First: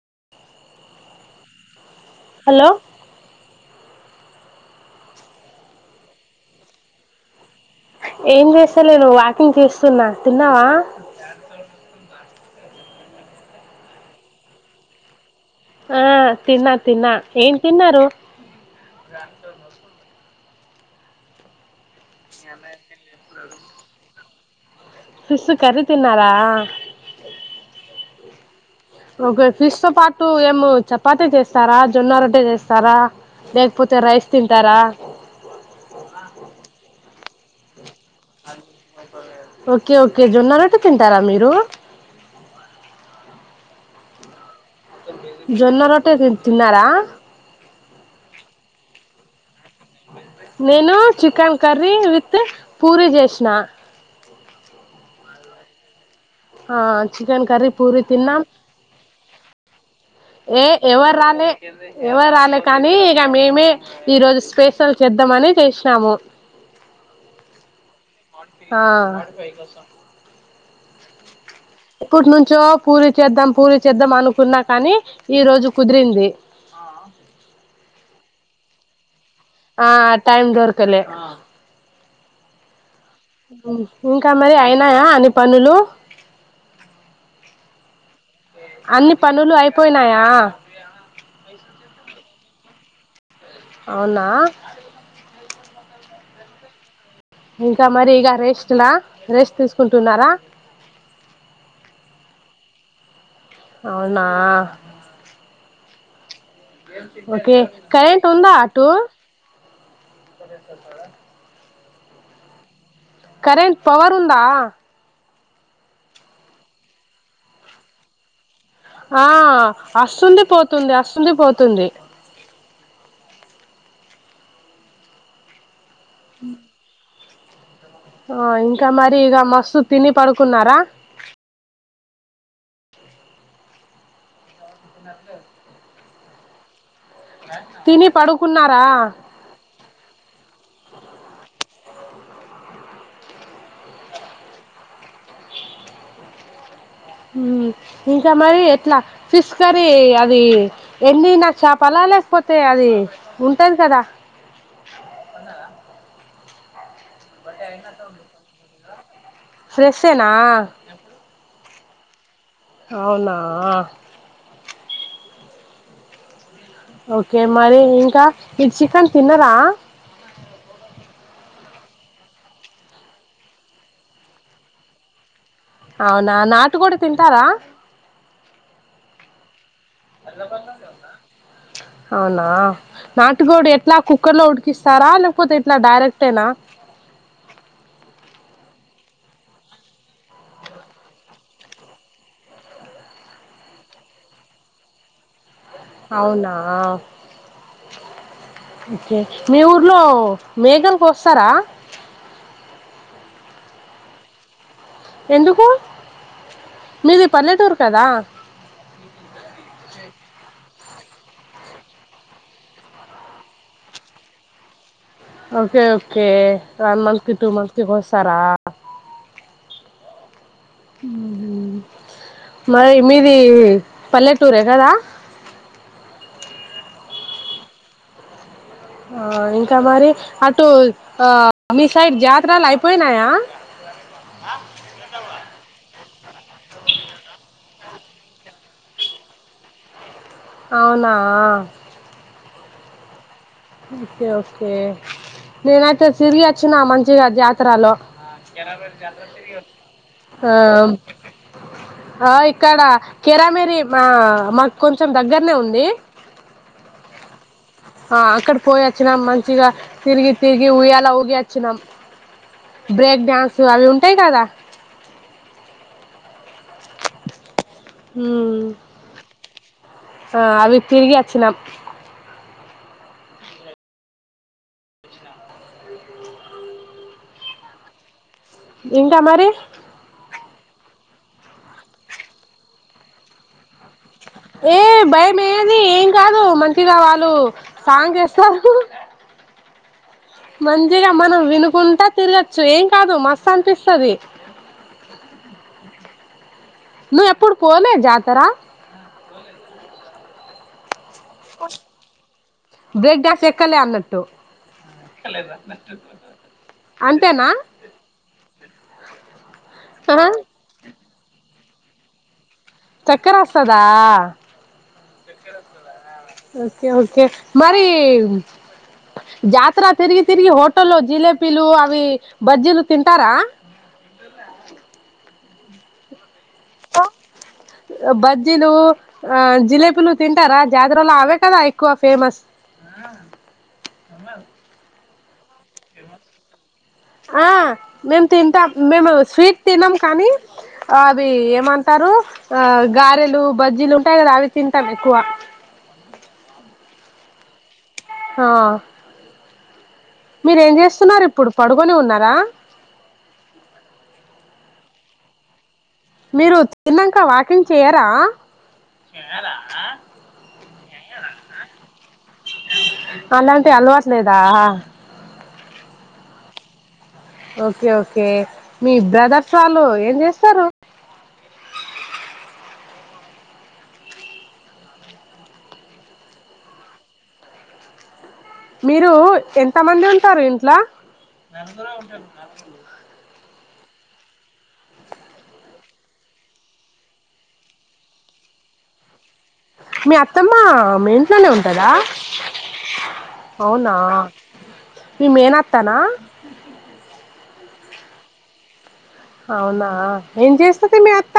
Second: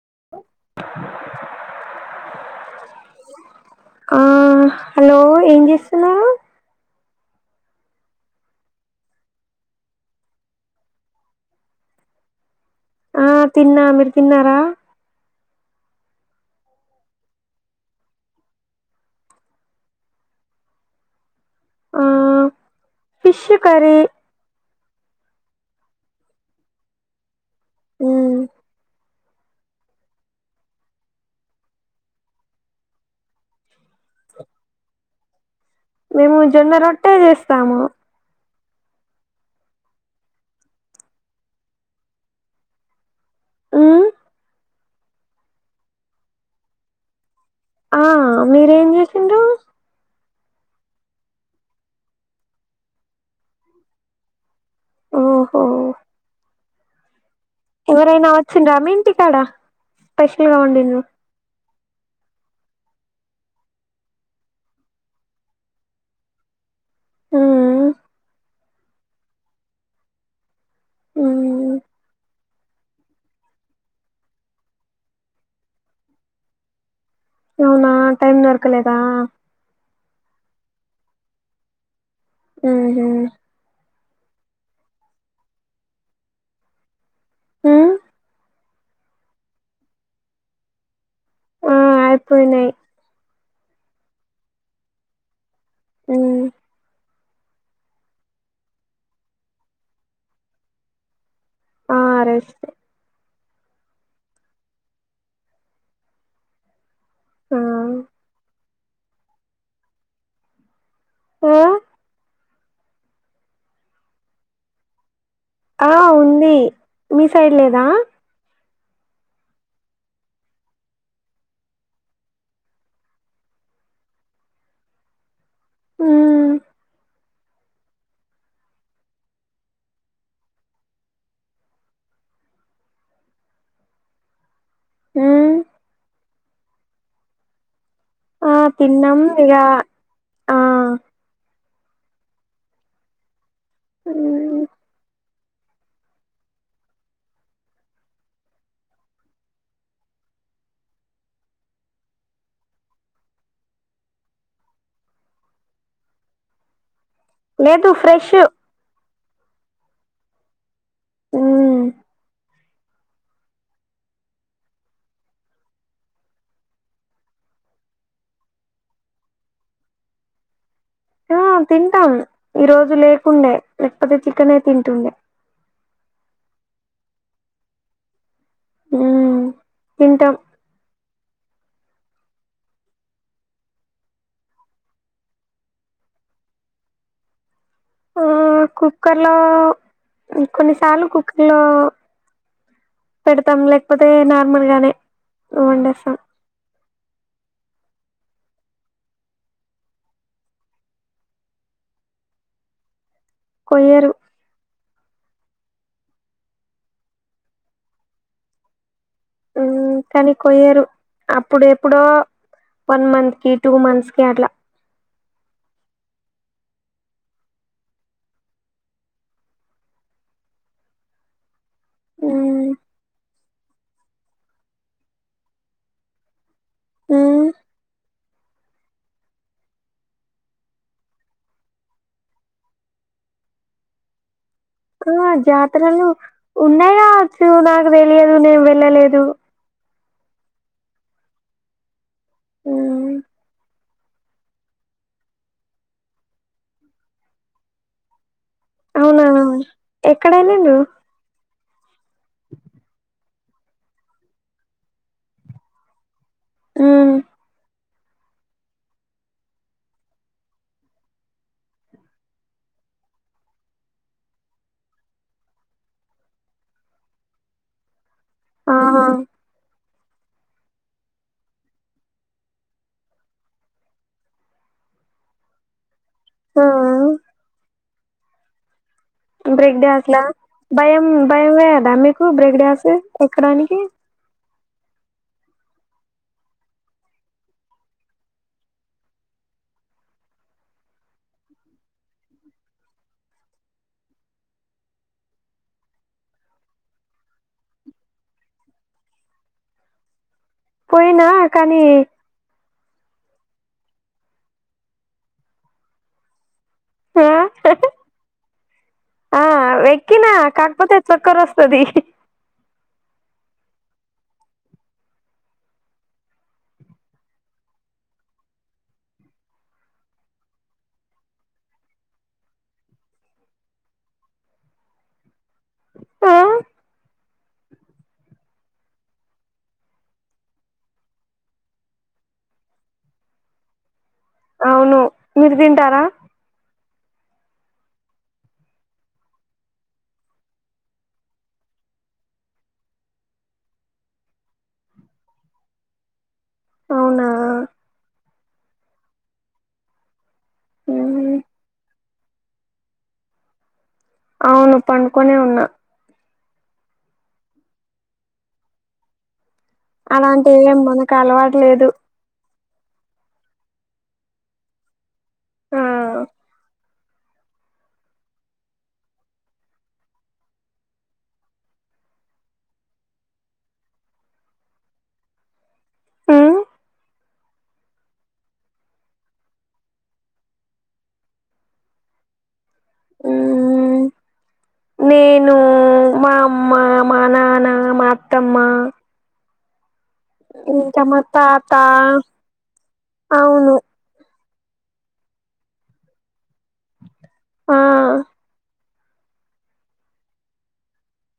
హ హలో ఆ హలో ఏం చేస్తున్నారు ఏం చేస్తాలేను వాకింగ్ చేస్తున్నా తిన్నావా ఆ తిన్నా మీరు తిన్నారా ఆ తిన్నా తిన్నా ఏన్ తిన్నరు ఆ ఫిష్ కర్రీ [unintelligible] ఫిష్ కర్రీ తిన్నారా ఊ ఒకే ఫిష్ తో పాటు ఏమో చపాతి చేస్తారా జొన్న రొట్టె చేస్తారా లేకపోతే రైస్ తింటారా మేము జొన్న రొట్టే చేస్ ఓకే ఓకే జొన్న రొట్టె తింటారా, మీరు మ్మ్ జొన్న రొట్టె తిన్ తిన్నారా ఆ మీరేం చేసిండ్రు నేను చికెన్ కర్రీ విత్ పూరి జేసినా ఓహో ఆన్ చికెన్ కర్రీ పూరి ఎవరైనా తిన్నాం, వచ్చిండ్రా మీ ఇంటికాడ స్పెషల్ గా ఏ వండిండ్రు ఎవరు రాలే ఎవరు రాలే కానీ ఇగ మేమే ఈ రోజు స్పెషల్ చేద్దామని చేసినాము మ్మ్ ఆ మ్మ్ ఎప్పుటి నుంచో పూరి చేద్దాం పూరి చేద్దాం అనుకున్నా కాని ఈ రోజు కుదిరింది. టైమ్ దొరకలేదా ఆ టైమ్ దొరకలే హ్మ్ ఉమ్ ఇంకా మరి అయినాయా అన్ని పనులు మ్మ్ అన్ని పనులు అయిపోయినాయా ఆ అయిపోయినాయ్ అవునా హ్మ్ ఇంకా మరి ఇర రెస్ట్లా రెస్ట్ తీసుకుంటున్నారా బోష్ట అవునా ఓకే ఆ కరెంట్ ఉందా టూ ఆ కరెంట్ పవర్ ఉందా ఆ ఉంది మీ సైడ్ లేదా ఆ వస్తుంది పోతుంది వస్తుంది పోతుంది మ్మ్ హ్మ్ ఆ ఇంకా మరి ఇక మస్తు తిని పడుకున్నారా అ ఆ ఆ తిన్నాం ఇక ఆ హ హ్మ్ ఇంకా మరి ఎట్లా ఫిష్ కర్రీ అది ఎండిన చాపల లేకపోతే అది ఉంటది కదా లేదు ఫ్రెష్ [unintelligible] ఫ్రెషనా మ్మ్ అవునా ఓకే మరి ఇంకా మీర్ చికెన్ తినరా ఆ తింటాము ఈ రోజు లేకుండే లేకపోతే చికెనే తింటుండే అవునా నాటు కోడి తింటారా ఉమ్మ్ [unintelligible] అవునా నాటుకోడి ఎట్లా కుక్కర్ లో ఉడికిస్తారా లేకపోతే ఎట్లా డైరెక్టేనా ఆ కుక్కర్లో కొన్నిసార్లు కుక్కర్లో పెడతం లేకపోతే నార్మల్గానే అవునా ఒకే మీ ఊర్లో మేకలుకొస్తారా కొయ్యరు ఎందుకు మీది పల్లెటూరు కదా ఉమ్ కని కొయ్యరు అప్పుడు ఎప్పుడో వన్ మంత్ కి టూ మంత్స్ కి అట్లా ఓకే ఓకే వన్ మంత్ కి టూ మంత్ కి కొస్తరా మ్మ్ మరి మీదీ పల్లె టూరె కదా హ్మ్ ఆ ఇంకా మరి అటు ఆ మీ సైడ్ జాత్రాలు అయిపోయినాయా ఆ జాతరలు ఉన్నాయ్ కాచ్చు నాకు తెలియదు నేను వెళ్ళలేదు అవునా ఉమ్మ్ ఒకె ఓకే నేనైతే తిరిగి అచ్చినా మంచిగా జాతరాలో అవునా ఎక్కడ ఎల్లిండు ఆమ్ ఆ ఇక్కడ కేరామెరి మా మాకు కొంచెం దగ్గరనే ఉందీ ఉమ్మ్ ఆ అక్కడ్ పోయచ్చినాం మంచిగా తిరిగి తిరిగి ఉయ్యలా ఊగి ఒచ్చినాం బ్రేక్ డ్యాన్సుల్ అవి ఉంటాయ్ కదా ఉమ్ ఆహా ఆ అవి తిరిగి అచ్చినాం ఆ ఆ ఇంకా మరి బ్రేక్ డాస్లా భయం భయమేయద మీకు బ్రెక్ డాస్లు ఎక్కడానికి ఏ భయం ఏది ఏం కాదు మంచిగా వాళ్ళు సాంగ్ ఎస్తరు మంచిగ మనం వినుకుంట తిరగొచ్చు ఏం కాదు మస్తు అనిపిస్తుది నువ్ ఎప్పుడు పోలే జాతర పోయినా కానీ బ్రేక్ డాన్స్ కలెఅన్నట్టు ఆ ఆ ఆ వెక్కినా కక్పోతే చక్కరొస్తది చక్కర ఒస్తందా ఓకే ఓకే మరి జాతర తిరిగి తిరిగి హోటల్లో జిలేబీలు అవి బజ్జీలు తింటారా ఆ బజ్జీలు ఆ జిలేబీలు తింటారా జాతరలో అవే కదా ఎక్కువ ఫేమస్ ల అవును మీరు తింటారా ఆ మేము తింటాం మేము స్వీట్ తిన్నాం కానీ అవి ఏమంటారు ఆ గారెలు బజ్జీలు ఉంటాయి కదా అవి తింటాం ఎక్కువ అవునా హ మీరేం చేస్తున్నారు ఉమ్ ఇప్పుడు పడుకొని ఉన్నారా అవును పండుకొనే ఉన్నా మీరు తిన్నాక వాకింగ్ చేయరా అలాంటి ఏం మనకు అలవాటులేదు అలాంటి అలవట్లేదా ఆ ఓకే ఓకే మీ బ్రదర్స్ వాళ్ళు ఏం చేస్తారు ఉమ్ మీరు ఎంత మంది ఉంటారు ఇంట్లా ఉమ్ నేను మా అమ్మ మా నాన్న మా అత్తమ్మ మీ త్తమ్మా ఇంకా మీ మా ఇంట్లోనే తాత ఉంటదా అవును అవునా మీ మేనత్తనా ఆ అవునా ఏం చేస్తది మీ అత్త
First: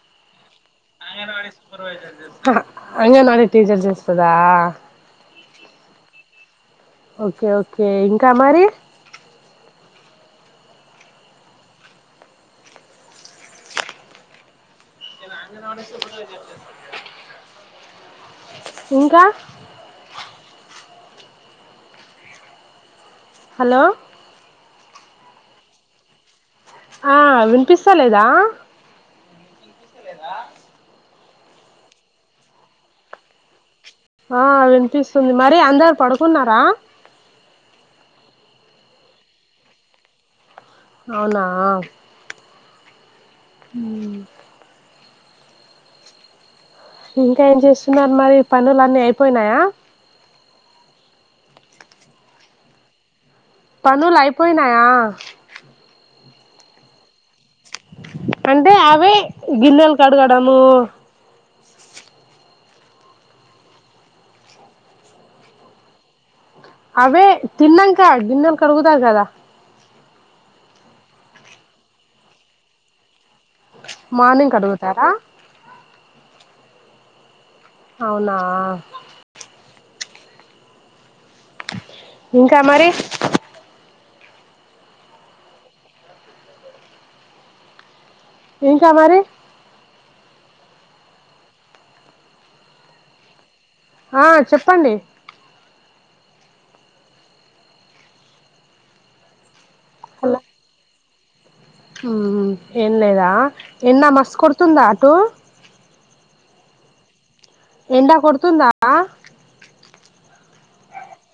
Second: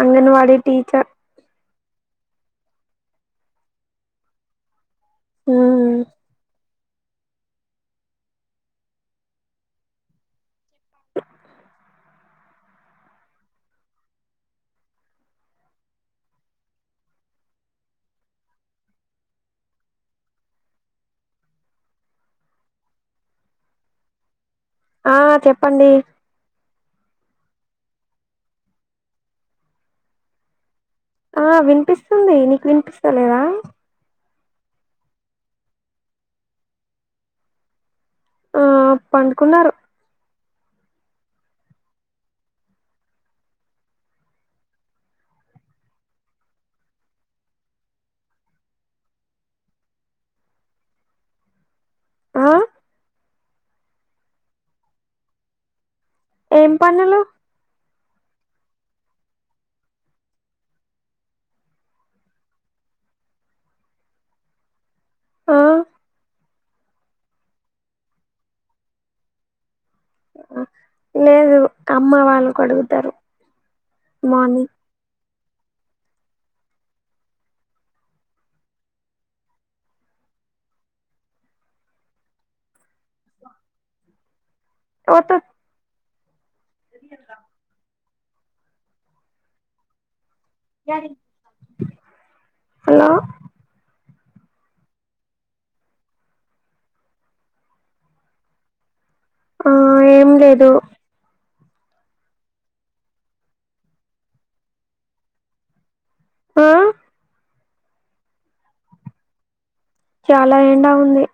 అంగన్వాడి ఆంగణవాడిీ సపర్వాైజర్ చేస్త అంగన్వాడి టీచర్ చేస్తాద ఉమ్ ఓకే ఓకే ఇంకా మరి న ఇంకా హలో ఆ చెప్పండి ఆ వినిపిస్తా లేదా లేదా ఆ వినిపిస్తుంది నీకు వినిపిస్తా లేదా ఆ వినిపిస్తుంది మరి అందరు పడుకున్నారా ఆ పండుకున్నారు అవునా అ ఇంకా ఏం చేస్తున్నారు మరి పనులు అన్నీ అయిపోయినాయా ఆ పనులు అయిపోయినాయా ఏం పనులు అంటే అవి గిన్నెలు కడగడము ఆ అవే తిన్నాంక గిన్నెలు కడుగుతారు కదా లేదు అమ్మ వాళ్ళు అడుగుతారు మార్నింగ్ కడుగుతారా అవునా ఇంకా మరి ఓత ఇంకా మరి హలో ఆ చెప్పండి ఆ ఏం లేదు ఉమ్ ఏం లేదా ఎండ మస్తు కొడుతుందా అటు ఆ ఎండ కొడుతుందా చాలా ఎండా ఉంది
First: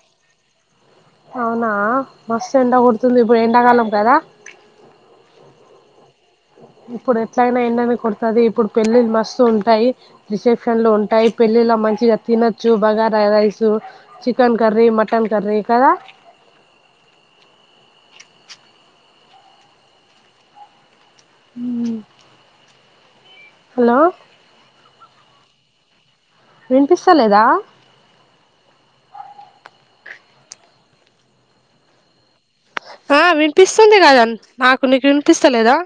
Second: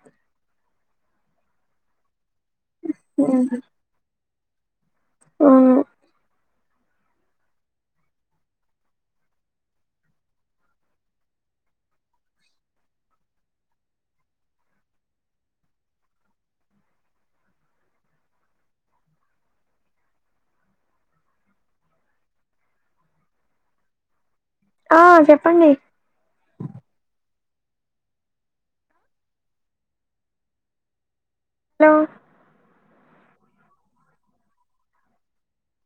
అవునా మస్తు ఎండ కుడుతుంది ఇప్పుడు ఎండాకాలం కదా ఆ ఇప్పుడు ఎట్లయినా ఎండనే కొడుతది ఇప్పుడు పెళ్ళిళ్లు మస్తు ఉంటాయి రిసెప్షన్లు ఉంటాయి పెళ్ళిళ్ళ మంచిగా తినొచ్చు bagara rice chicken curry mutton curry కదా హలో ఆ చెప్పండి వినిపిస్తా లేదా హలో ఆ వినిపిస్తుంది కదా నాకు నీకు వినిపిస్తలేదా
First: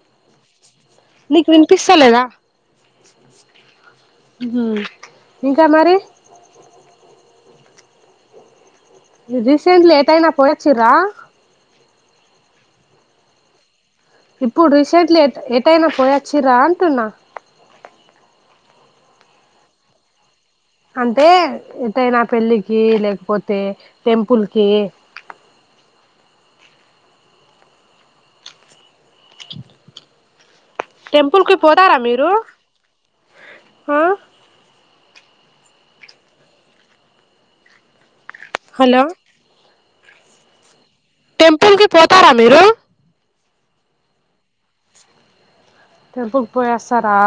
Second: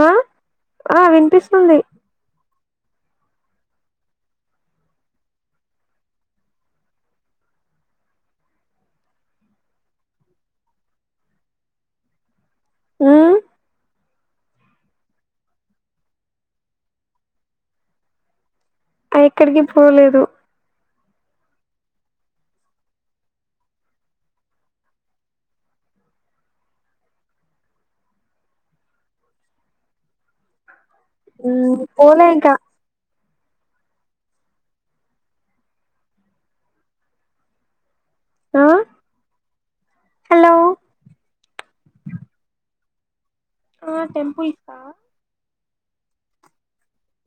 ఆ ఆ నీకు వినిపిస్తుంది వినిపిస్తా లేదా ఉమ్ ఇంకా మరి థీసిస్ లేట్ అయిన పోయిచిల్ల ఉమ్ ఇప్పుడు రీసెంట్లీ ఎటైనా పోయాచ్చరా అంటున్నా ఎక్కడికి పోలేదు అంటే ఎదైనా పెళ్ళికి లేకపోతే టెంపుల్కికి టెంపుల్ కి ఉమ్ పోతారా పోలే మీరు ఇంకా ఆ ఆ హలో హలో టెంపుల్ కి పోతారా మీరు ఆ టెంపుల్ కా టెంపుల్క్ పోయొస్తారా